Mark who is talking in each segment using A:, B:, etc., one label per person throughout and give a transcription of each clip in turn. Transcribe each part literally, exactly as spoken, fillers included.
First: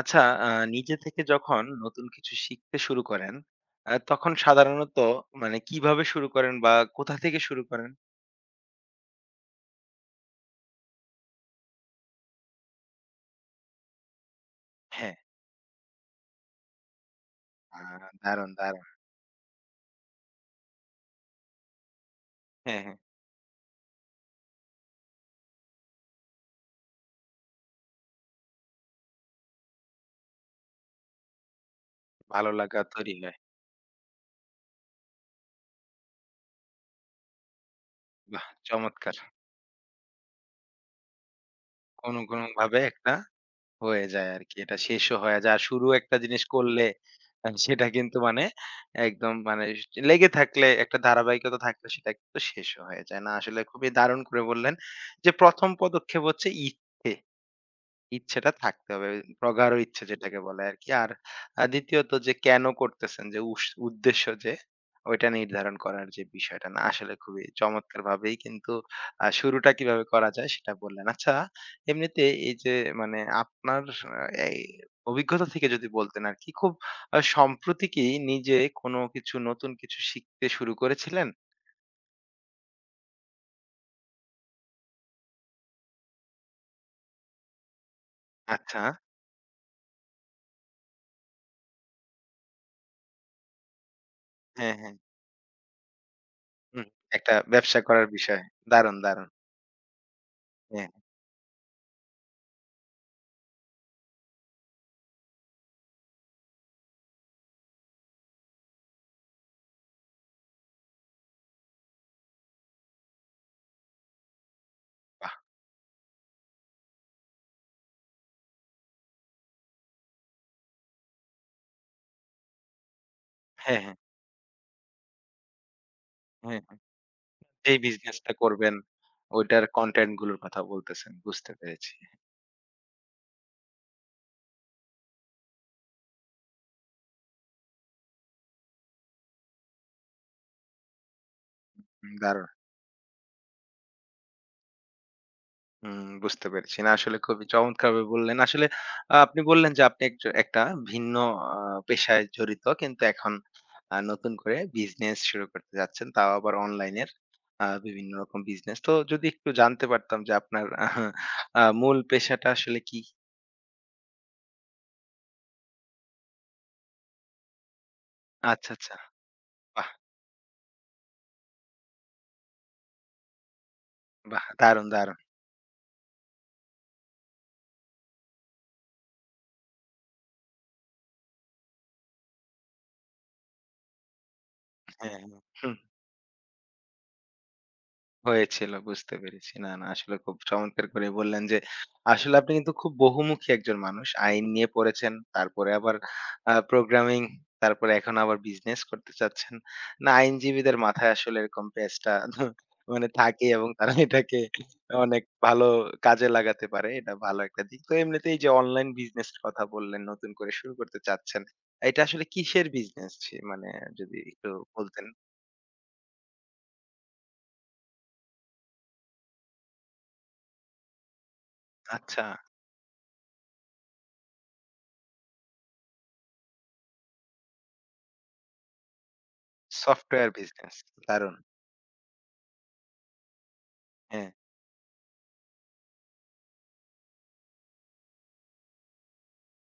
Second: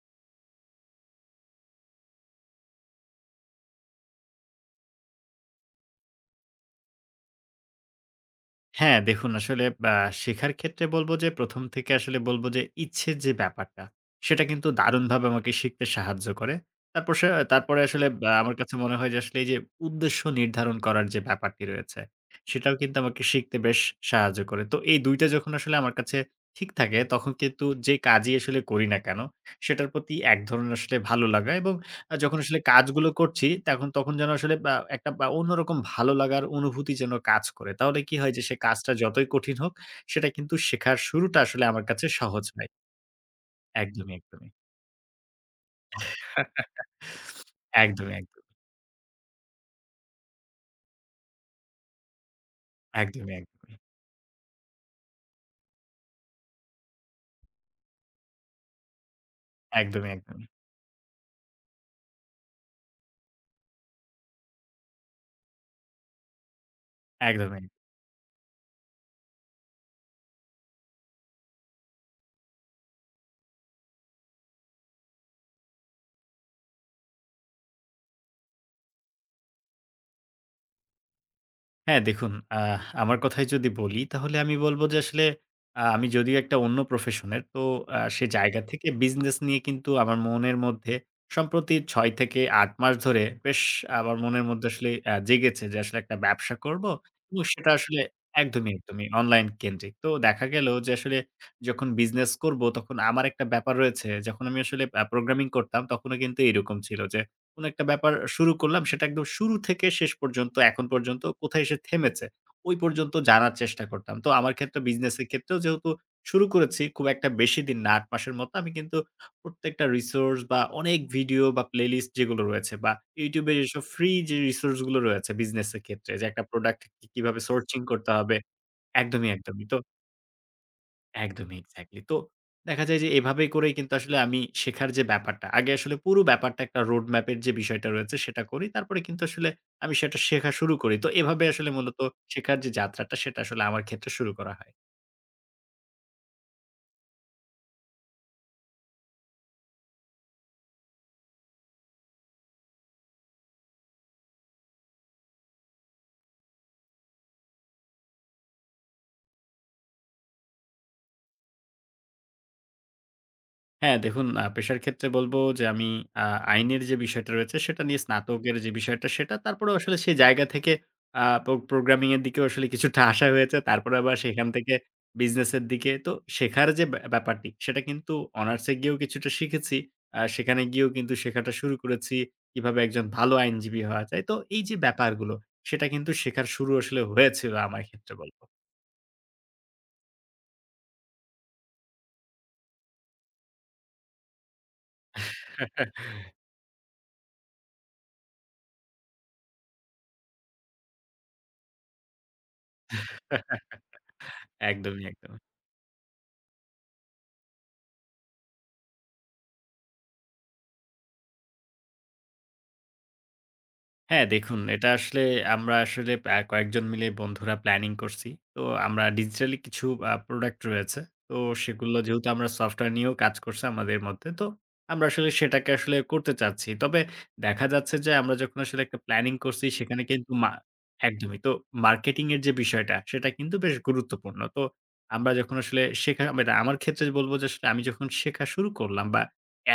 A: আচ্ছা। আহ, নিজে থেকে যখন নতুন কিছু শিখতে শুরু করেন। আহ, তখন সাধারণত মানে কিভাবে শুরু করেন বা কোথা থেকে শুরু করেন?
B: হ্যাঁ, দেখুন আসলে আ শেখার ক্ষেত্রে বলব যে প্রথম থেকে আসলে বলব যে ইচ্ছের যে ব্যাপারটা, সেটা কিন্তু
A: হ্যাঁ।
B: দারুণভাবে আমাকে শিখতে সাহায্য করে। তারপর সে তারপরে
A: আহ,
B: আসলে আ
A: দারুণ
B: আমার কাছে
A: দারুণ।
B: মনে হয় যে আসলে এই যে উদ্দেশ্য নির্ধারণ করার যে ব্যাপারটি রয়েছে, সেটাও
A: হ্যাঁ হ্যাঁ।
B: কিন্তু আমাকে শিখতে বেশ সাহায্য করে। তো এই দুই টা যখন আসলে আমার কাছে ঠিক থাকে, তখন কিন্তু যে কাজই আসলে করি না কেন, সেটার প্রতি এক ধরনের আসলে ভালো লাগা এবং আ যখন
A: ভালো
B: আসলে
A: লাগা
B: কাজগুলো
A: তৈরি হয়।
B: করছি, তখন তখন যেন আসলে বা একটা বা অন্যরকম ভালো লাগার অনুভূতি যেন কাজ করে। তাহলে কি হয় যে,
A: বাহ
B: সে কাজটা
A: চমৎকার।
B: যতই কঠিন হোক, সেটা কিন্তু শেখার শুরুটা আসলে আমার কাছে
A: কোনো কোনো
B: সহজ হয়।
A: ভাবে একটা হয়ে
B: একদমই,
A: যায় আর
B: একদমই।
A: কি, এটা শেষও হয়ে যায় আর শুরু একটা জিনিস করলে আহ, সেটা
B: একদমই,
A: কিন্তু
B: একদমই।
A: মানে একদম মানে লেগে থাকলে একটা ধারাবাহিকতা থাকলে সেটা কিন্তু শেষ হয়ে যায় না।
B: একদমই,
A: আসলে
B: একদমই।
A: খুবই দারুণ করে বললেন যে প্রথম পদক্ষেপ হচ্ছে ইচ্ছে, ইচ্ছেটা থাকতে হবে। প্রগাঢ় ইচ্ছে
B: একদমই,
A: যেটাকে
B: একদমই।
A: বলে আরকি। আর আ দ্বিতীয়ত যে কেন করতেছেন, যে উস উদ্দেশ্য যে ওইটা নির্ধারণ করার যে বিষয়টা না আসলে খুবই
B: একদমই।
A: চমৎকারভাবেই কিন্তু আ শুরুটা কিভাবে করা যায় সেটা বললেন। আচ্ছা, এমনিতে এই যে মানে আপনার আ এই অভিজ্ঞতা থেকে যদি বলতেন আরকি, খুব আ সম্প্রতি কি নিজে কোনো কিছু, নতুন কিছু শিখতে শুরু করেছিলেন?
B: হ্যাঁ, দেখুন আহ আমার কথাই যদি বলি তাহলে আমি বলব যে আসলে আ আমি যদিও একটা অন্য প্রফেশনের। তো আ সে জায়গা
A: আচ্ছা।
B: থেকে বিজনেস নিয়ে কিন্তু আমার মনের মধ্যে সম্প্রতি ছয় থেকে আট মাস ধরে বেশ আমার মনের মধ্যে
A: হ্যাঁ,
B: আসলে
A: হ্যাঁ।
B: আ জেগেছে যে আসলে একটা ব্যবসা করব
A: হুম। একটা
B: এবং সেটা
A: ব্যবসা
B: আসলে
A: করার বিষয়।
B: একদমই,
A: দারুণ,
B: একদমই
A: দারুণ।
B: অনলাইন কেন্দ্রিক। তো দেখা গেল
A: হ্যাঁ,
B: যে আসলে যখন বিজনেস করব তখন আমার একটা ব্যাপার রয়েছে। যখন আমি আসলে আ প্রোগ্রামিং করতাম তখনও কিন্তু এরকম ছিল যে কোনো একটা ব্যাপার শুরু করলাম সেটা একদম শুরু থেকে শেষ পর্যন্ত এখন পর্যন্ত কোথায় এসে থেমেছে, ওই পর্যন্ত জানার চেষ্টা করতাম। তো আমার ক্ষেত্রে বিজনেসের
A: বাহ!
B: ক্ষেত্রেও যেহেতু শুরু করেছি খুব একটা বেশি দিন না, আট মাসের মতো। আমি কিন্তু প্রত্যেকটা রিসোর্স বা অনেক ভিডিও বা প্লেলিস্ট যেগুলো রয়েছে বা YouTube এ
A: হ্যাঁ,
B: যেসব
A: হ্যাঁ,
B: ফ্রি যে রিসোর্স গুলো রয়েছে বিজনেসের ক্ষেত্রে যে একটা
A: হ্যাঁ।
B: প্রোডাক্ট কিভাবে
A: যেই
B: সোর্সিং করতে
A: বিজনেসটা
B: হবে।
A: করবেন
B: একদমই,
A: ওইটার
B: একদমই। তো
A: কনটেন্ট গুলোর কথা বলতেছেন। বুঝতে
B: একদমই
A: পেরেছি।
B: এক্সাক্টলি। তো দেখা যায় যে এভাবে করেই কিন্তু আসলে আমি শেখার যে ব্যাপারটা, আগে আসলে পুরো ব্যাপারটা একটা রোড ম্যাপ এর যে বিষয়টা রয়েছে সেটা করি। তারপরে কিন্তু আসলে আমি সেটা শেখা শুরু করি। তো এভাবে আসলে মূলত
A: হুম, দারুণ!
B: শেখার যে যাত্রাটা সেটা আসলে আমার ক্ষেত্রে শুরু করা হয়।
A: হুম, বুঝতে পেরেছি। না আসলে খুবই চমৎকারভাবে বললেন। আসলে আ আপনি বললেন যে আপনি একজ একটা ভিন্ন আ পেশায় জড়িত কিন্তু এখন আ নতুন করে বিজনেস শুরু করতে যাচ্ছেন। তাও আবার অনলাইনের আ বিভিন্ন রকম বিজনেস। তো যদি একটু জানতে পারতাম যে আপনার আ মূল পেশাটা আসলে কি?
B: হ্যাঁ, দেখুন আ পেশার ক্ষেত্রে বলব যে আমি আ আইনের যে বিষয়টা রয়েছে সেটা নিয়ে স্নাতকের
A: আচ্ছা,
B: যে
A: আচ্ছা।
B: বিষয়টা সেটা। তারপরেও
A: বাহ!
B: আসলে সেই জায়গা থেকে আ প্রো প্রোগ্রামিং এর দিকেও আসলে কিছুটা আসা হয়েছে। তারপরে আবার
A: বাহ!
B: সেখান থেকে
A: দারুণ, দারুণ।
B: বিজনেস এর দিকে। তো শেখার যে ব্যা ব্যাপারটি সেটা কিন্তু অনার্স এ গিয়েও কিছুটা শিখেছি। আ সেখানে গিয়েও কিন্তু শেখাটা শুরু করেছি কিভাবে একজন ভালো আইনজীবী হওয়া যায়। তো এই যে
A: হ্যাঁ, হ্যাঁ।
B: ব্যাপারগুলো,
A: হুম।
B: সেটা কিন্তু শেখার শুরু আসলে হয়েছিল আমার ক্ষেত্রে বলব।
A: হয়েছিল, বুঝতে পেরেছি। না, না আসলে খুব চমৎকার করে বললেন যে, আসলে আপনি কিন্তু খুব বহুমুখী একজন মানুষ। আইন নিয়ে পড়েছেন, তারপরে আবার আ প্রোগ্রামিং, তারপরে এখন আবার বিজনেস করতে চাচ্ছেন। না, আইনজীবীদের মাথায় আসলে এরকম পেঁচটা মানে থাকে এবং তারা এটাকে
B: একদমই,
A: অনেক
B: একদমই।
A: ভালো কাজে লাগাতে পারে। এটা ভালো একটা দিক। তো এমনিতেই যে অনলাইন বিজনেস এর কথা বললেন, নতুন করে শুরু করতে চাচ্ছেন। এটা আসলে কিসের বিজনেস? ছি মানে যদি
B: হ্যাঁ,
A: একটু
B: দেখুন এটা
A: বলতেন?
B: আসলে আমরা আসলে আ কয়েকজন মিলে বন্ধুরা প্ল্যানিং করছি। তো আমরা ডিজিটালি কিছু আ প্রোডাক্ট রয়েছে। তো সেগুলো
A: আচ্ছা,
B: যেহেতু আমরা সফটওয়্যার নিয়েও কাজ করছে আমাদের মধ্যে। তো আমরা আসলে সেটাকে আসলে করতে চাচ্ছি। তবে দেখা যাচ্ছে যে আমরা যখন আসলে একটা প্ল্যানিং করছি সেখানে
A: সফটওয়্যার
B: কিন্তু মা
A: বিজনেস। দারুণ।
B: একদমই। তো মার্কেটিং এর যে বিষয়টা সেটা কিন্তু বেশ
A: হ্যাঁ,
B: গুরুত্বপূর্ণ। তো আমরা যখন আসলে শেখা মানে আমার ক্ষেত্রে বলব যে আসলে আমি যখন শেখা শুরু করলাম বা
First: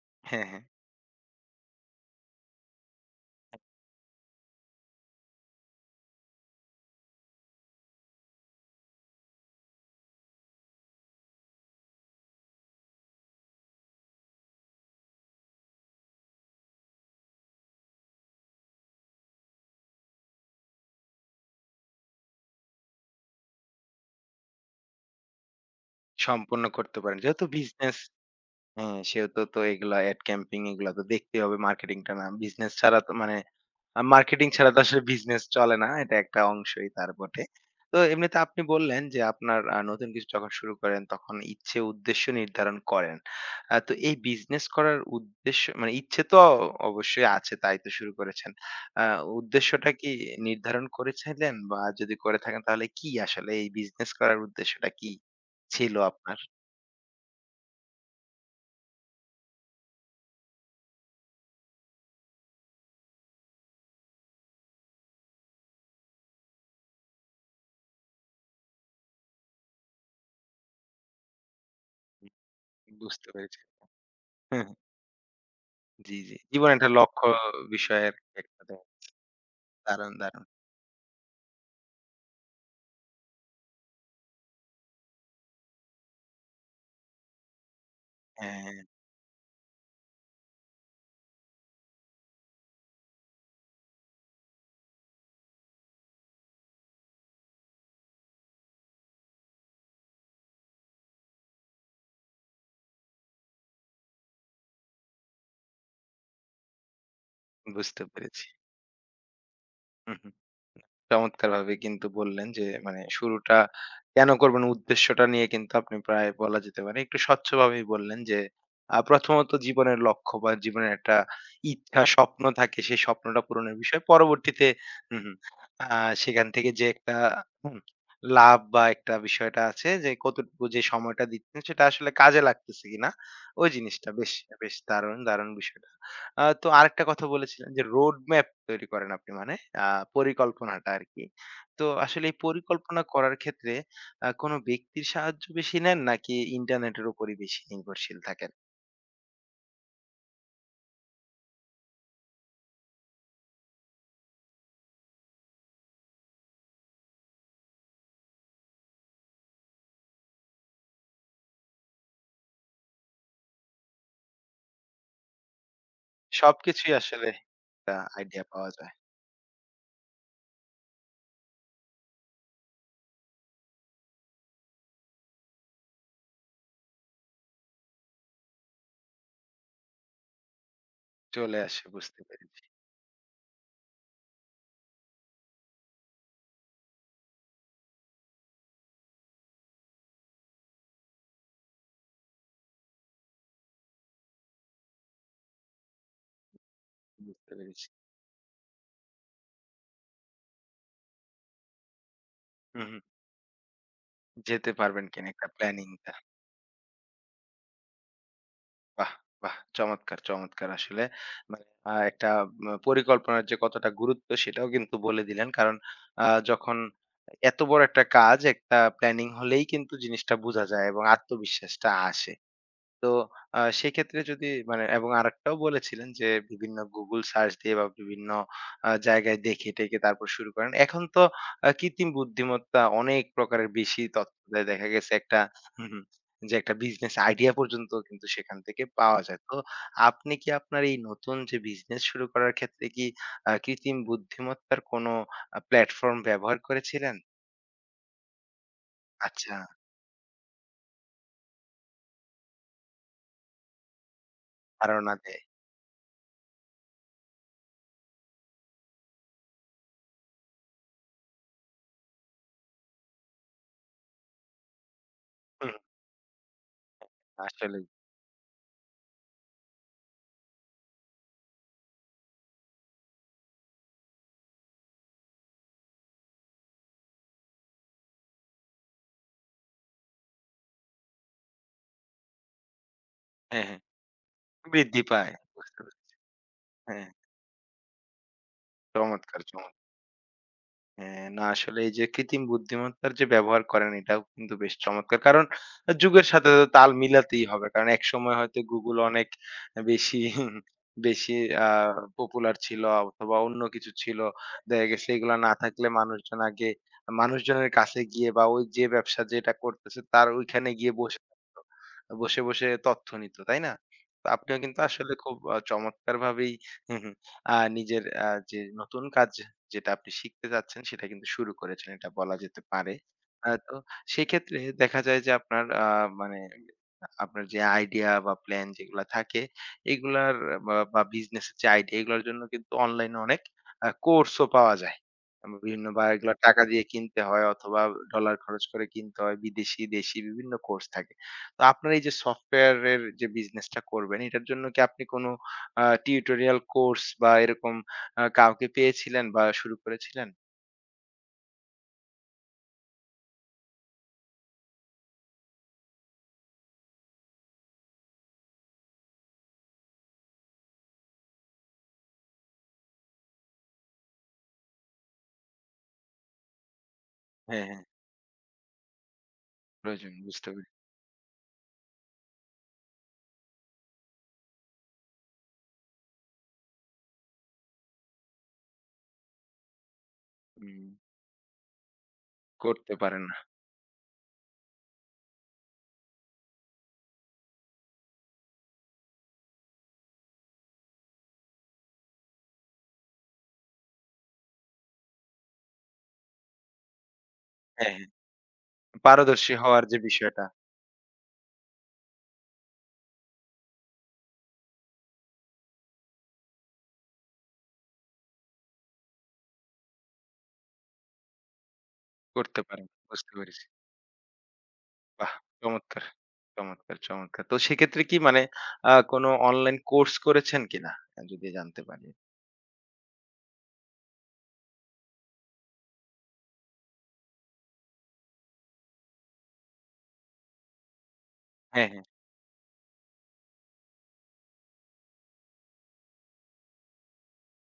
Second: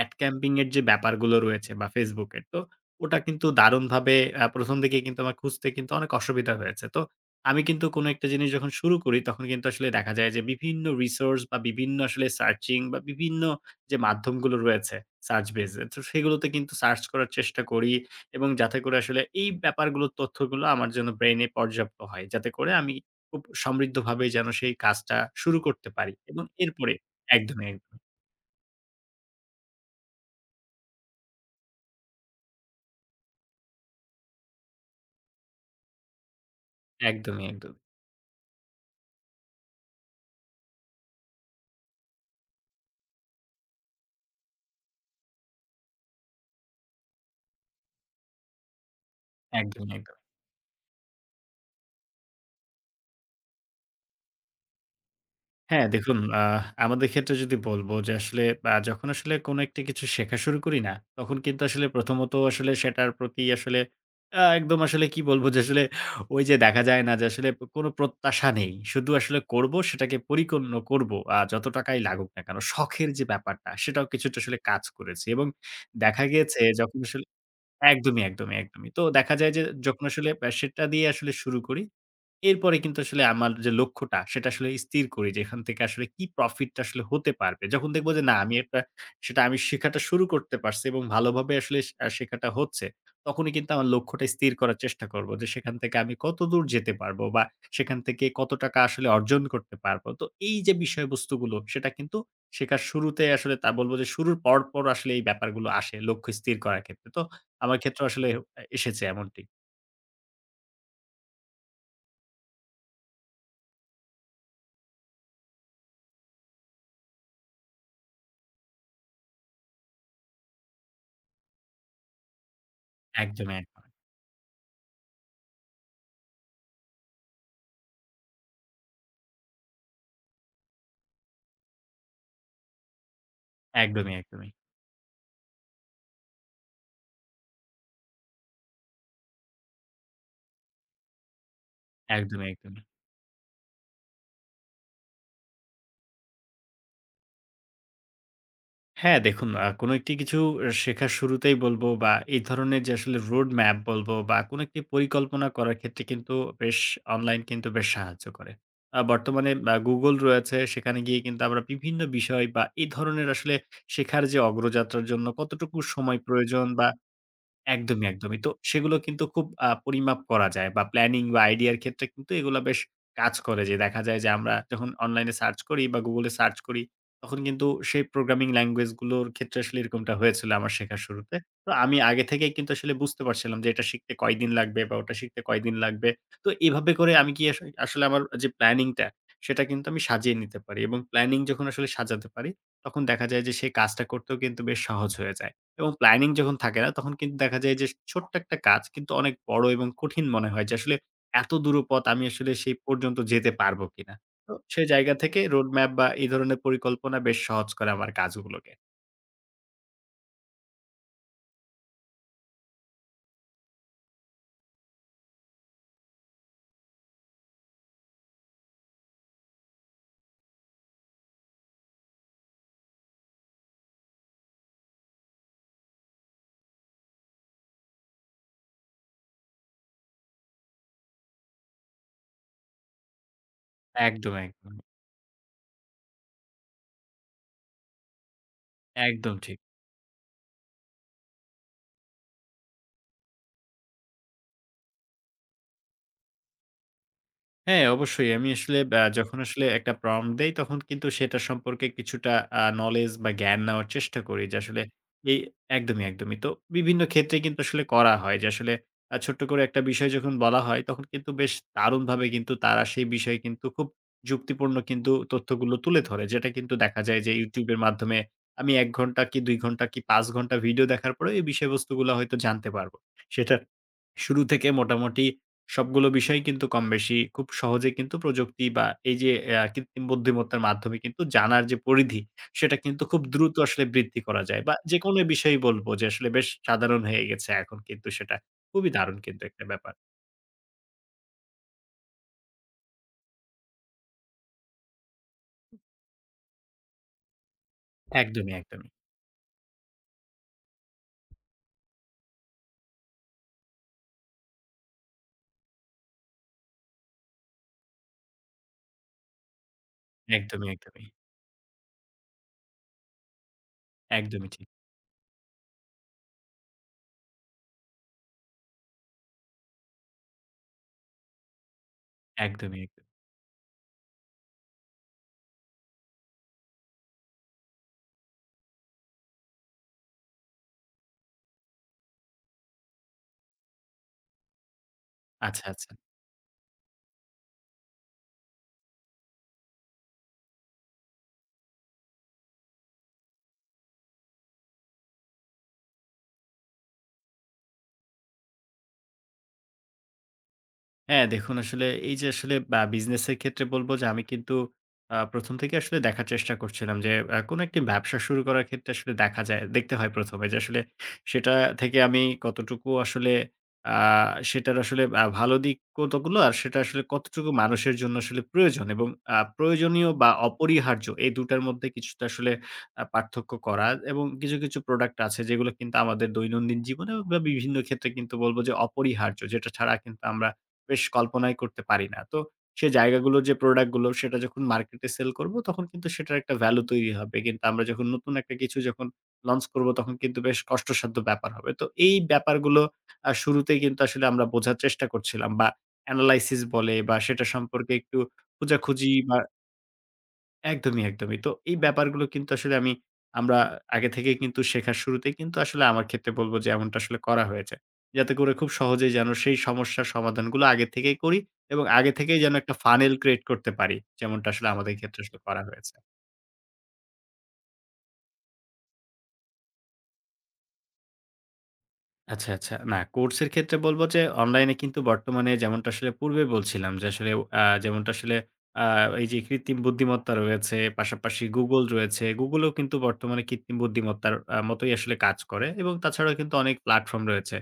B: এড
A: হ্যাঁ,
B: ক্যাম্পিং
A: হ্যাঁ।
B: এর যে ব্যাপারগুলো রয়েছে বা Facebook এর, তো ওটা কিন্তু দারুণভাবে আ প্রথম দিকে কিন্তু আমার খুঁজতে কিন্তু অনেক অসুবিধা হয়েছে। তো আমি কিন্তু কোনো একটা জিনিস যখন শুরু করি, তখন কিন্তু আসলে দেখা যায় যে বিভিন্ন রিসোর্স বা বিভিন্ন আসলে সার্চিং বা বিভিন্ন যে মাধ্যমগুলো রয়েছে সার্চ বেস এ, তো সেগুলোতে কিন্তু সার্চ করার চেষ্টা করি এবং যাতে করে আসলে এই ব্যাপারগুলোর তথ্যগুলো আমার জন্য ব্রেইনে পর্যাপ্ত হয়। যাতে করে আমি খুব সমৃদ্ধভাবে যেন সেই কাজটা শুরু করতে পারি এবং
A: সম্পন্ন
B: এরপরে
A: করতে পারেন। যেহেতু
B: একদমই, একদমই।
A: বিজনেস, হ্যাঁ, সেও তো, তো এগুলা এড ক্যাম্পিং এগুলা তো দেখতেই হবে, মার্কেটিংটা না। বিজনেস ছাড়া তো মানে আ মার্কেটিং ছাড়া তো আসলে বিজনেস চলে না। এটা একটা অংশই তার বটে।
B: একদমই, একদমই।
A: তো এমনিতে আপনি বললেন যে আপনার আ নতুন কিছু যখন শুরু করেন তখন ইচ্ছে উদ্দেশ্য নির্ধারণ করেন। আ তো এই বিজনেস করার উদ্দেশ্য মানে ইচ্ছে তো অবশ্যই আছে, তাই তো শুরু করেছেন। আ উদ্দেশ্যটা
B: একদমই, একদমই।
A: কি নির্ধারণ করেছিলেন? বা যদি করে থাকেন তাহলে কি আসলে এই বিজনেস করার উদ্দেশ্যটা কি
B: হ্যাঁ,
A: ছিল
B: দেখুন
A: আপনার?
B: আ আমাদের ক্ষেত্রে যদি বলব যে আসলে আ যখন আসলে কোন একটি কিছু শেখা শুরু করি না, তখন কিন্তু আসলে প্রথমত আসলে সেটার প্রতি আসলে আ একদম আসলে কি বলবো যে আসলে ওই যে দেখা যায় না যে আসলে কোনো প্রত্যাশা নেই। শুধু আসলে করব সেটাকে পরিপূর্ণ করব। আ যত টাকাই লাগুক না কেন, শখের যে
A: বুঝতে পেরেছি।
B: ব্যাপারটা সেটাও কিছুটা আসলে কাজ করেছে এবং
A: জি,
B: দেখা
A: জি।
B: গিয়েছে
A: জীবনে একটা
B: যখন
A: লক্ষ্য,
B: আসলে
A: বিষয়ের
B: একদমই, একদমই,
A: একটা
B: একদমই। তো দেখা যায় যে যখন
A: দারুণ,
B: আসলে
A: দারুণ।
B: আ সেটা দিয়ে আসলে শুরু করি, এরপরে কিন্তু আসলে আমার যে লক্ষ্যটা সেটা আসলে স্থির করি যে এখান থেকে আসলে কি প্রফিটটা আসলে হতে পারবে। যখন দেখব যে না, আমি
A: হ্যাঁ,
B: একটা
A: হ্যাঁ,
B: সেটা আমি শেখাটা শুরু করতে পারছি এবং ভালোভাবে আসলে সে আ শেখাটা হচ্ছে, তখনই কিন্তু আমার লক্ষ্যটা স্থির করার চেষ্টা করব যে সেখান থেকে আমি কতদূর যেতে পারবো বা সেখান থেকে কত টাকা আসলে অর্জন করতে পারবো। তো এই যে বিষয়বস্তুগুলো, সেটা কিন্তু শেখার শুরুতে আসলে তা বলব যে শুরুর পর, পর আসলে এই ব্যাপারগুলো আসে লক্ষ্য স্থির করার ক্ষেত্রে। তো আমার
A: বুঝতে
B: ক্ষেত্রেও আসলে এ
A: পেরেছি।
B: এসেছে এমনটি।
A: চমৎকারভাবে কিন্তু বললেন যে মানে শুরুটা কেন করবেন উদ্দেশ্যটা নিয়ে কিন্তু আপনি প্রায় বলা যেতে পারে একটু স্বচ্ছভাবেই বললেন যে আহ, প্রথমত জীবনের লক্ষ্য বা জীবনের একটা ইচ্ছা, স্বপ্ন থাকে, সেই স্বপ্নটা
B: একদমই,
A: পূরণের
B: একদমই।
A: বিষয় পরবর্তীতে। হম হম, আহ, সেখান থেকে যে একটা হুম, লাভ বা একটা বিষয়টা আছে যে কতটুকু যে সময়টা দিচ্ছেন সেটা আসলে কাজে লাগতেছে কিনা, ওই জিনিসটা
B: একদমই,
A: বেশ,
B: একদমই।
A: বেশ দারুণ দারুণ বিষয়টা। আ তো আরেকটা কথা বলেছিলেন যে রোড ম্যাপ তৈরি করেন আপনি, মানে আ পরিকল্পনাটা আরকি। তো আসলে এই
B: একদমই, একদমই।
A: পরিকল্পনা করার ক্ষেত্রে আ কোনো ব্যক্তির সাহায্য বেশি নেন নাকি ইন্টারনেটের উপরই বেশি নির্ভরশীল থাকেন?
B: হ্যাঁ, দেখুন আ কোনো একটি কিছু শেখার শুরুতেই বলবো বা এই ধরনের যে আসলে রোড ম্যাপ বলবো বা কোনো একটি পরিকল্পনা করার ক্ষেত্রে কিন্তু বেশ অনলাইন কিন্তু বেশ সাহায্য করে। আ বর্তমানে আ Google রয়েছে, সেখানে গিয়ে কিন্তু আমরা বিভিন্ন বিষয় বা এই ধরনের আসলে শেখার যে অগ্রযাত্রার জন্য কতটুকু সময় প্রয়োজন বা
A: সবকিছুই আসলে একটা
B: একদমই, একদমই।
A: আইডিয়া
B: তো
A: পাওয়া যায়।
B: সেগুলো কিন্তু খুব আ পরিমাপ করা যায় বা প্ল্যানিং বা আইডিয়ার ক্ষেত্রে কিন্তু এগুলা বেশ কাজ করে। যে দেখা যায় যে আমরা যখন অনলাইনে সার্চ করি বা Google এ সার্চ করি, তখন কিন্তু সেই প্রোগ্রামিং ল্যাঙ্গুয়েজ গুলোর ক্ষেত্রে আসলে এরকমটা হয়েছিল আমার শেখার শুরুতে।
A: চলে
B: তো
A: আসে,
B: আমি
A: বুঝতে
B: আগে থেকেই
A: পেরেছি,
B: কিন্তু আসলে বুঝতে পারছিলাম যে এটা শিখতে কয়দিন লাগবে বা ওটা শিখতে কয়দিন লাগবে। তো এভাবে করে আমি কি আস আসলে আমার যে প্ল্যানিংটা সেটা কিন্তু আমি সাজিয়ে নিতে পারি এবং প্ল্যানিং যখন আসলে সাজাতে পারি, তখন দেখা যায় যে সেই কাজটা করতেও কিন্তু বেশ সহজ হয়ে যায়। এবং প্ল্যানিং যখন থাকে না, তখন কিন্তু
A: বুঝতে
B: দেখা যায় যে
A: পেরেছি।
B: ছোট্ট একটা কাজ কিন্তু অনেক বড় এবং কঠিন মনে হয় যে আসলে এত দূর পথ আমি আসলে সেই
A: হুম, হুম।
B: পর্যন্ত যেতে পারব কিনা। তো
A: যেতে
B: সে
A: পারবেন
B: জায়গা
A: কিনা,
B: থেকে
A: একটা
B: রোড ম্যাপ বা
A: প্ল্যানিংটা।
B: এই ধরনের পরিকল্পনা বেশ সহজ করে আমার কাজগুলোকে।
A: বাহ! বাহ! চমৎকার, চমৎকার আসলে। মানে আ একটা ম পরিকল্পনার যে কতটা গুরুত্ব সেটাও কিন্তু বলে দিলেন। কারণ আ যখন এত বড় একটা কাজ, একটা প্ল্যানিং হলেই কিন্তু জিনিসটা বুঝা যায় এবং আত্মবিশ্বাসটা আসে। তো আ সেক্ষেত্রে যদি মানে এবং আরেকটাও বলেছিলেন যে, বিভিন্ন Google সার্চ দিয়ে বা বিভিন্ন আ জায়গায় দেখে-টেখে তারপর শুরু করেন। এখন তো আ কৃত্রিম বুদ্ধিমত্তা অনেক প্রকারের বেশি
B: একদম,
A: তথ্য দেয়।
B: একদম।
A: দেখা গেছে একটা হুম, যে একটা বিজনেস আইডিয়া পর্যন্ত কিন্তু সেখান থেকে পাওয়া
B: একদম
A: যায়। তো
B: ঠিক।
A: আপনি কি আপনার এই নতুন যে বিজনেস শুরু করার ক্ষেত্রে কি আ কৃত্রিম বুদ্ধিমত্তার কোনো আ প্ল্যাটফর্ম ব্যবহার করেছিলেন?
B: হ্যাঁ, অবশ্যই। আমি আসলে আ যখন
A: আচ্ছা,
B: আসলে একটা prompt দেই, তখন কিন্তু সেটা সম্পর্কে কিছুটা আ knowledge বা জ্ঞান নেওয়ার চেষ্টা করি যে আসলে
A: ধারণা
B: এই
A: দেয়।
B: একদমই, একদমই। তো বিভিন্ন ক্ষেত্রে কিন্তু আসলে করা হয় যে আসলে আ ছোট্ট করে একটা বিষয় যখন বলা হয়, তখন কিন্তু বেশ দারুণভাবে কিন্তু তারা সেই বিষয়ে কিন্তু খুব যুক্তিপূর্ণ কিন্তু
A: হুম,
B: তথ্যগুলো তুলে ধরে। যেটা কিন্তু দেখা যায় যে YouTube এর
A: আসলেই।
B: মাধ্যমে আমি এক ঘন্টা কি দুই ঘন্টা কি পাঁচ ঘন্টা ভিডিও দেখার পরেও এই বিষয়বস্তুগুলো হয়তো জানতে পারব। সেটার শুরু থেকে মোটামুটি সবগুলো বিষয় কিন্তু কমবেশি খুব সহজে কিন্তু প্রযুক্তি বা এই যে আ কৃত্রিম বুদ্ধিমত্তার মাধ্যমে কিন্তু জানার যে পরিধি, সেটা কিন্তু খুব দ্রুত
A: হ্যাঁ, হ্যাঁ।
B: আসলে বৃদ্ধি করা যায় বা
A: বৃদ্ধি
B: যেকোনো
A: পায়।
B: বিষয়ই
A: বুঝতে
B: বলব যে
A: পেরেছি।
B: আসলে বেশ সাধারণ
A: হ্যাঁ।
B: হয়ে গেছে এখন কিন্তু সেটা। খুবই দারুণ
A: চমৎকার,
B: কিন্তু একটা
A: চমৎকার।
B: ব্যাপার।
A: হ্যাঁ, না আসলে এই যে কৃত্রিম বুদ্ধিমত্তার যে ব্যবহার করেন এটাও কিন্তু বেশ চমৎকার। কারণ আ যুগের সাথে তো তাল মিলাতেই হবে। কারণ একসময়
B: একদমই,
A: হয়তো
B: একদমই।
A: Google অনেক বেশি, বেশি আ পপুলার ছিল অথবা অন্য কিছু ছিল। দেখা গেছে এগুলা না থাকলে মানুষজন আগে মানুষজনের কাছে গিয়ে বা ওই যে ব্যবসা যেটা করতেছে তার
B: একদমই,
A: ওইখানে গিয়ে
B: একদমই।
A: বসে থাকতো। বসে, বসে তথ্য নিত, তাই না? তো
B: একদমই
A: আপনিও
B: ঠিক।
A: কিন্তু আসলে খুব আ চমৎকারভাবেই আ নিজের আ যে নতুন কাজ যেটা আপনি শিখতে চাচ্ছেন সেটা কিন্তু শুরু করেছেন। এটা বলা যেতে
B: একদমই,
A: পারে।
B: একদমই।
A: আ তো সেক্ষেত্রে দেখা যায় যে আপনার আ মানে আপনার যে আইডিয়া বা প্ল্যান যেগুলা থাকে এগুলার বা, বা বিজনেস এর যে আইডিয়া এগুলার জন্য কিন্তু অনলাইনে অনেক আ কোর্সও পাওয়া যায়। আবার
B: আচ্ছা,
A: বিভিন্ন
B: আচ্ছা।
A: বা এগুলা টাকা দিয়ে কিনতে হয় অথবা ডলার খরচ করে কিনতে হয়। বিদেশি, দেশি বিভিন্ন কোর্স থাকে। তো আপনার এই যে সফটওয়্যার এর যে বিজনেসটা করবেন এটার জন্য কি আপনি কোনো আ টিউটোরিয়াল কোর্স বা এরকম আ কাউকে পেয়েছিলেন বা শুরু করেছিলেন?
B: হ্যাঁ, দেখুন আসলে এই যে আসলে বা বিজনেসের ক্ষেত্রে বলব যে আমি কিন্তু আ প্রথম থেকে আসলে দেখার চেষ্টা করছিলাম যে আ কোন একটি ব্যবসা শুরু করার ক্ষেত্রে আসলে দেখা যায় দেখতে হয় ১ম এ যে আসলে সেটা থেকে আমি কতটুকু আসলে আ সেটার আসলে আ ভালো দিক কতগুলো আর সেটা আসলে কতটুকু
A: হ্যাঁ, হ্যাঁ।
B: মানুষের জন্য আসলে প্রয়োজন এবং আ প্রয়োজনীয়
A: প্রয়োজন,
B: বা
A: বুঝতে পেরেছি।
B: অপরিহার্য এই দুই টার মধ্যে কিছুটা আসলে আ পার্থক্য করা এবং কিছু, কিছু প্রোডাক্ট আছে যেগুলো কিন্তু আমাদের দৈনন্দিন জীবনে বা বিভিন্ন ক্ষেত্রে কিন্তু বলব যে অপরিহার্য, যেটা ছাড়া কিন্তু আমরা
A: হুম,
B: বেশ কল্পনাই করতে পারি না। তো সে
A: করতে পারেন না।
B: জায়গাগুলোর যে প্রোডাক্ট গুলো সেটা যখন মার্কেটে সেল করব, তখন কিন্তু সেটার একটা ভ্যালু তৈরি হবে। কিন্তু আমরা যখন নতুন একটা কিছু যখন লঞ্চ করব তখন কিন্তু বেশ কষ্টসাধ্য ব্যাপার হবে। তো এই ব্যাপারগুলো আ শুরুতেই কিন্তু আসলে আমরা বোঝার চেষ্টা করছিলাম বা এনালাইসিস বলে বা সেটা
A: হ্যাঁ,
B: সম্পর্কে
A: হ্যাঁ।
B: একটু খোঁজাখুঁজি বা
A: পারদর্শী হওয়ার যে বিষয়টা
B: একদমই, একদমই। তো এই ব্যাপারগুলো কিন্তু আসলে আমি আমরা আগে থেকেই কিন্তু শেখার শুরুতেই কিন্তু আসলে আমার ক্ষেত্রে বলব যে এমনটা আসলে করা হয়েছে। যাতে করে খুব সহজেই যেন সেই সমস্যার সমাধানগুলো আগে থেকেই করি এবং আগে থেকেই যেন
A: করতে
B: একটা
A: পারেন।
B: ফানেল
A: বুঝতে
B: ক্রিয়েট
A: পেরেছি।
B: করতে পারি। যেমনটা আসলে আমাদের ক্ষেত্রে
A: বাহ!
B: আসলে করা হয়েছে।
A: চমৎকার, চমৎকার, চমৎকার। তো সেক্ষেত্রে কি মানে আ কোন অনলাইন কোর্স করেছেন কিনা? আহ, যদি জানতে পারি।
B: আচ্ছা, আচ্ছা। না, কোর্সের ক্ষেত্রে বলব যে অনলাইনে কিন্তু বর্তমানে যেমনটা আসলে পূর্বে বলছিলাম যে আসলে আ যেমনটা আসলে আ এই যে কৃত্রিম বুদ্ধিমত্তা রয়েছে, পাশাপাশি Google
A: হ্যাঁ, হ্যাঁ।
B: রয়েছে। Google ও কিন্তু বর্তমানে কৃত্রিম বুদ্ধিমত্তার আ মতোই আসলে কাজ করে এবং তাছাড়াও কিন্তু অনেক প্ল্যাটফর্ম রয়েছে।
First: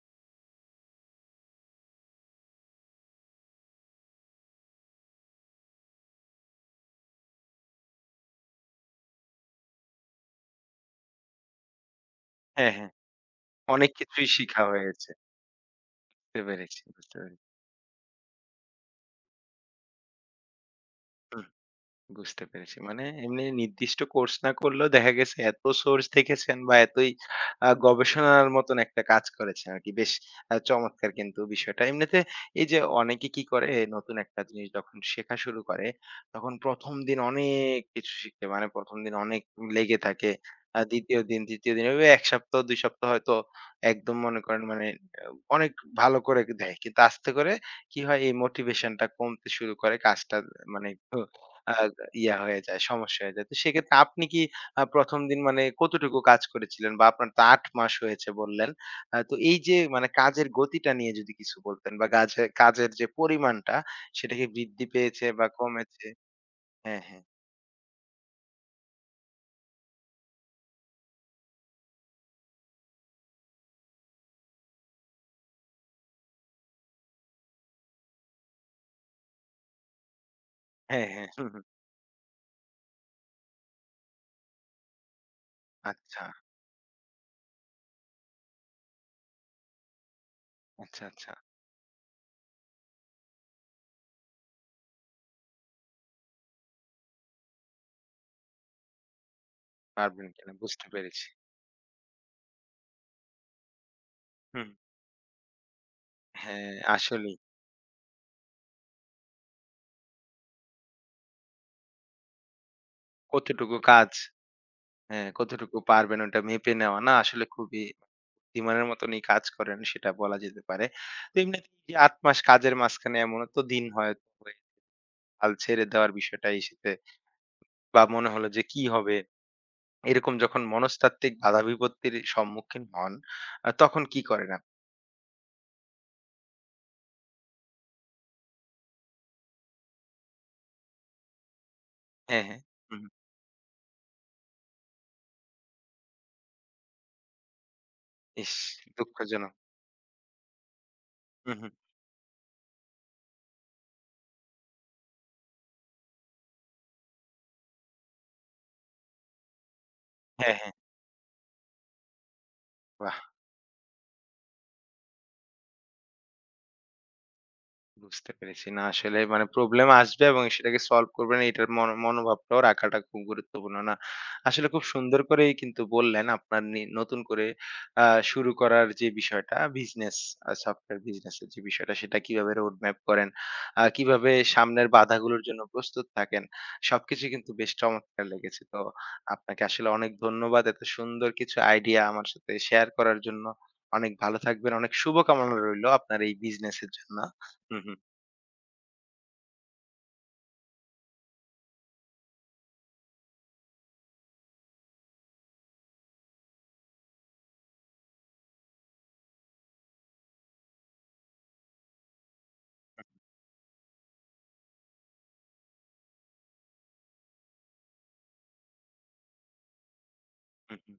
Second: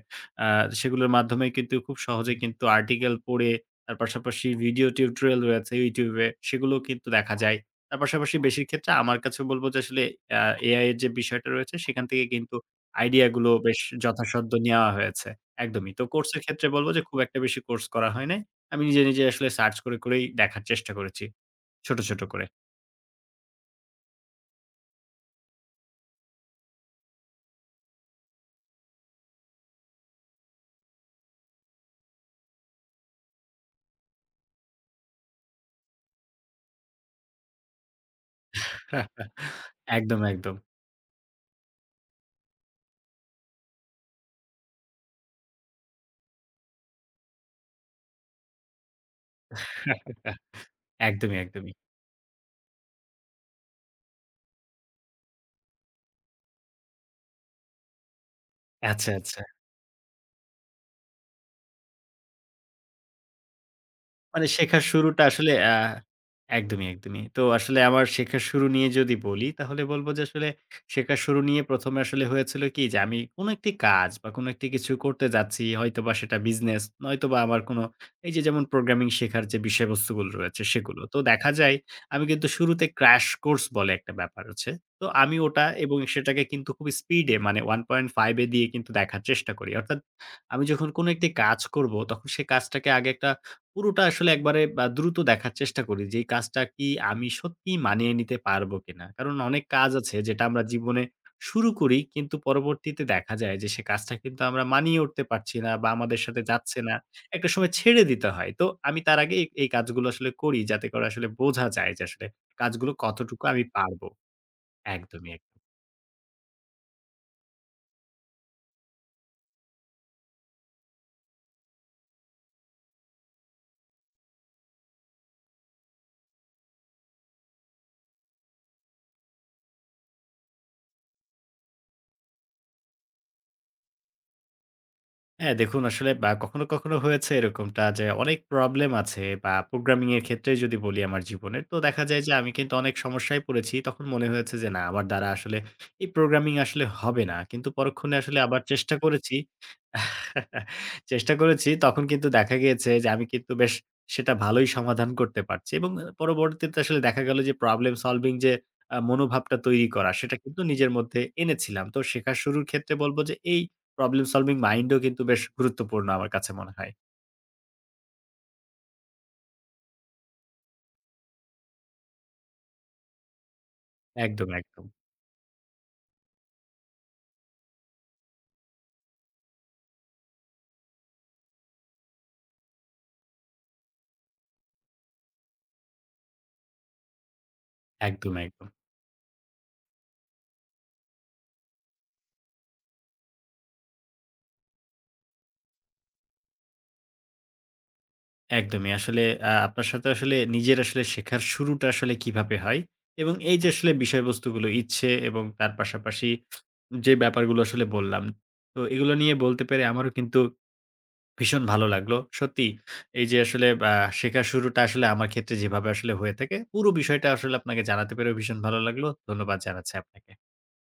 B: আ সেগুলোর মাধ্যমে কিন্তু খুব সহজে কিন্তু আর্টিকেল পড়ে, তার পাশাপাশি ভিডিও টিউটোরিয়াল রয়েছে YouTube এ, সেগুলোও কিন্তু দেখা যায়। তার পাশাপাশি বেশির ক্ষেত্রে আমার কাছে বলব যে আসলে আ এ আই এর যে বিষয়টা রয়েছে সেখান থেকে কিন্তু
A: হ্যাঁ, হ্যাঁ।
B: আইডিয়া গুলো বেশ
A: অনেক কিছুই
B: যথাসাধ্য
A: শিখা
B: নেওয়া
A: হয়েছে।
B: হয়েছে। একদমই। তো
A: বুঝতে
B: কোর্সের ক্ষেত্রে
A: পেরেছি,
B: বলব যে
A: বুঝতে
B: খুব একটা
A: পেরেছি।
B: বেশি কোর্স করা হয় নাই। আমি নিজে, নিজে আসলে সার্চ করে, করেই দেখার চেষ্টা করেছি। ছোট, ছোট
A: বুঝতে
B: করে।
A: পেরেছি। মানে এমনি নির্দিষ্ট কোর্স না করলেও দেখা গেছে এত সোর্স দেখেছেন বা এতই আ গবেষণার মতন একটা কাজ করেছেন আরকি। বেশ আ চমৎকার কিন্তু বিষয়টা। এমনিতে এই যে অনেকে কি করে নতুন একটা জিনিস যখন শেখা শুরু করে তখন প্রথম দিন অনেক কিছু শিখে, মানে প্রথম
B: হ্যাঁ,
A: দিন
B: হ্যাঁ।
A: অনেক লেগে
B: একদম,
A: থাকে।
B: একদম।
A: আ দ্বিতীয় দিন, তৃতীয় দিন, এভাবে এক সপ্তাহ দুই সপ্তাহ হয়তো একদম মনে করেন মানে আ অনেক ভালো করে দেয়। কিন্তু আস্তে করে কি হয়, এই মোটিভেশনটা কমতে শুরু করে, কাজটা মানে একটু
B: একদমই,
A: আ
B: একদমই।
A: ইয়া হয়ে যায়, সমস্যা হয়ে যায়। তো সেক্ষেত্রে আপনি কি আ প্রথম দিন মানে কতটুকু কাজ করেছিলেন? বা আপনার তো আট মাস হয়েছে বললেন।
B: আচ্ছা,
A: আ তো
B: আচ্ছা।
A: এই যে মানে কাজের গতিটা নিয়ে যদি কিছু বলতেন বা গাজে কাজের যে পরিমাণটা সেটা কি
B: মানে শেখার
A: বৃদ্ধি
B: শুরুটা
A: পেয়েছে বা
B: আসলে আ
A: কমেছে?
B: একদমই,
A: হ্যাঁ, হ্যাঁ।
B: একদমই। তো আসলে আমার শেখার শুরু নিয়ে যদি বলি, তাহলে বলব যে আসলে শেখার শুরু নিয়ে প্রথম এ আসলে হয়েছিল কি যে আমি কোন একটি কাজ বা কোন একটি কিছু করতে যাচ্ছি, হয়তোবা সেটা বিজনেস, নয়তোবা আমার কোন এই যে যেমন প্রোগ্রামিং শেখার যে বিষয়বস্তুগুলো রয়েছে সেগুলো।
A: হ্যাঁ,
B: তো
A: হ্যাঁ। হুম,
B: দেখা
A: হুম।
B: যায় আমি কিন্তু শুরুতে ক্র্যাশ কোর্স বলে একটা ব্যাপার আছে। তো আমি ওটা এবং
A: আচ্ছা,
B: সেটাকে কিন্তু খুব স্পিডে মানে ওয়ান পয়েন্ট ফাইভ এ দিয়ে কিন্তু দেখার চেষ্টা করি। অর্থাৎ আমি যখন
A: আচ্ছা,
B: কোন একটি
A: আচ্ছা।
B: কাজ করব, তখন সে কাজটাকে আগে একটা পুরোটা আসলে একবারে বা দ্রুত দেখার চেষ্টা করি যে এই কাজটা কি আমি সত্যিই মানিয়ে নিতে পারবো কিনা। কারণ অনেক কাজ আছে
A: পারবেন
B: যেটা
A: কিনা,
B: আমরা
A: বুঝতে
B: জীবনে
A: পেরেছি।
B: শুরু করি কিন্তু পরবর্তীতে দেখা যায় যে সে কাজটা কিন্তু আমরা
A: হুম।
B: মানিয়ে উঠতে পারছি না বা আমাদের সাথে
A: হ্যাঁ,
B: যাচ্ছে না।
A: আসলেই
B: একটা সময় ছেড়ে দিতে হয়। তো আমি তার আগে এই এই কাজগুলো আসলে করি যাতে করে আসলে বোঝা যায় যে আসলে কাজগুলো কতটুকু আমি
A: কতটুকু
B: পারবো।
A: কাজ। হ্যাঁ,
B: একদমই, একদমই।
A: কতটুকু পারবেন ওটা মেপে নেওয়া। না আসলে খুবই বুদ্ধিমানের মতনই কাজ করেন সেটা বলা যেতে পারে। তো এমনিতে এই যে আট মাস কাজের মাঝখানে এমনও তো দিন হয় হয়ে হাল ছেড়ে দেওয়ার বিষয়টা এসেছে বা মনে হলো যে কি হবে? এরকম যখন মনস্তাত্ত্বিক বাধা বিপত্তির সম্মুখীন হন, আ তখন কি করেন আপনি?
B: হ্যাঁ, দেখুন আসলে বা কখনো, কখনো হয়েছে এরকমটা যে অনেক প্রবলেম আছে বা প্রোগ্রামিং এর ক্ষেত্রে যদি বলি আমার জীবনের, তো দেখা যায় যে
A: হ্যাঁ,
B: আমি
A: হ্যাঁ।
B: কিন্তু অনেক
A: হুম,
B: সমস্যায় পড়েছি। তখন মনে হয়েছে যে না, আমার দ্বারা আসলে এই প্রোগ্রামিং আসলে হবে না। কিন্তু পরক্ষণে আসলে
A: ইস!
B: আবার চেষ্টা করেছি।
A: দুঃখজনক।
B: চেষ্টা
A: হুম,
B: করেছি,
A: হুম।
B: তখন কিন্তু দেখা গিয়েছে যে আমি কিন্তু বেশ সেটা ভালোই সমাধান করতে পারছি এবং আ পরবর্তীতে আসলে দেখা গেল যে প্রবলেম সলভিং যে আ মনোভাবটা তৈরি করা, সেটা
A: হ্যাঁ,
B: কিন্তু
A: হ্যাঁ।
B: নিজের মধ্যে এনেছিলাম। তো শেখা শুরুর ক্ষেত্রে
A: বাহ!
B: বলব যে এই প্রবলেম সলভিং মাইন্ডও কিন্তু বেশ গুরুত্বপূর্ণ আমার কাছে মনে হয়।
A: বুঝতে পেরেছি। না আসলে মানে প্রবলেম আসবে এবং সেটাকে সলভ করবেন, এটার মন মনোভাবটাও রাখাটা খুব গুরুত্বপূর্ণ। না,
B: একদম,
A: আসলে খুব
B: একদম।
A: সুন্দর করেই কিন্তু বললেন আপনার নি নতুন করে আ শুরু করার যে বিষয়টা, বিজনেস আ সফটওয়্যার বিজনেসের যে বিষয়টা, সেটা কিভাবে রোড ম্যাপ করেন, আ কিভাবে সামনের বাধাগুলোর জন্য প্রস্তুত থাকেন। সবকিছুই কিন্তু বেশ চমৎকার
B: একদম,
A: লেগেছে।
B: একদম।
A: তো আপনাকে আসলে অনেক ধন্যবাদ এত সুন্দর কিছু আইডিয়া আমার সাথে শেয়ার করার জন্য। অনেক ভালো থাকবেন। অনেক শুভকামনা রইলো আপনার এই বিজনেসের জন্য। হু, হু।
B: একদমই আসলে আ আপনার সাথে আসলে নিজের আসলে শেখার শুরুটা আসলে কিভাবে হয় এবং এই যে আসলে বিষয়বস্তুগুলো ইচ্ছে এবং তার পাশাপাশি যে ব্যাপারগুলো আসলে বললাম। তো এগুলো নিয়ে বলতে পেরে আমারও কিন্তু ভীষণ ভালো লাগলো। সত্যি এই যে আসলে আ শেখার শুরুটা আসলে আমার ক্ষেত্রে যেভাবে আসলে হয়ে থাকে, পুরো বিষয়টা আসলে আপনাকে জানাতে পেরেও ভীষণ ভালো লাগলো। ধন্যবাদ জানাচ্ছি আপনাকে।
A: হুম, হুম।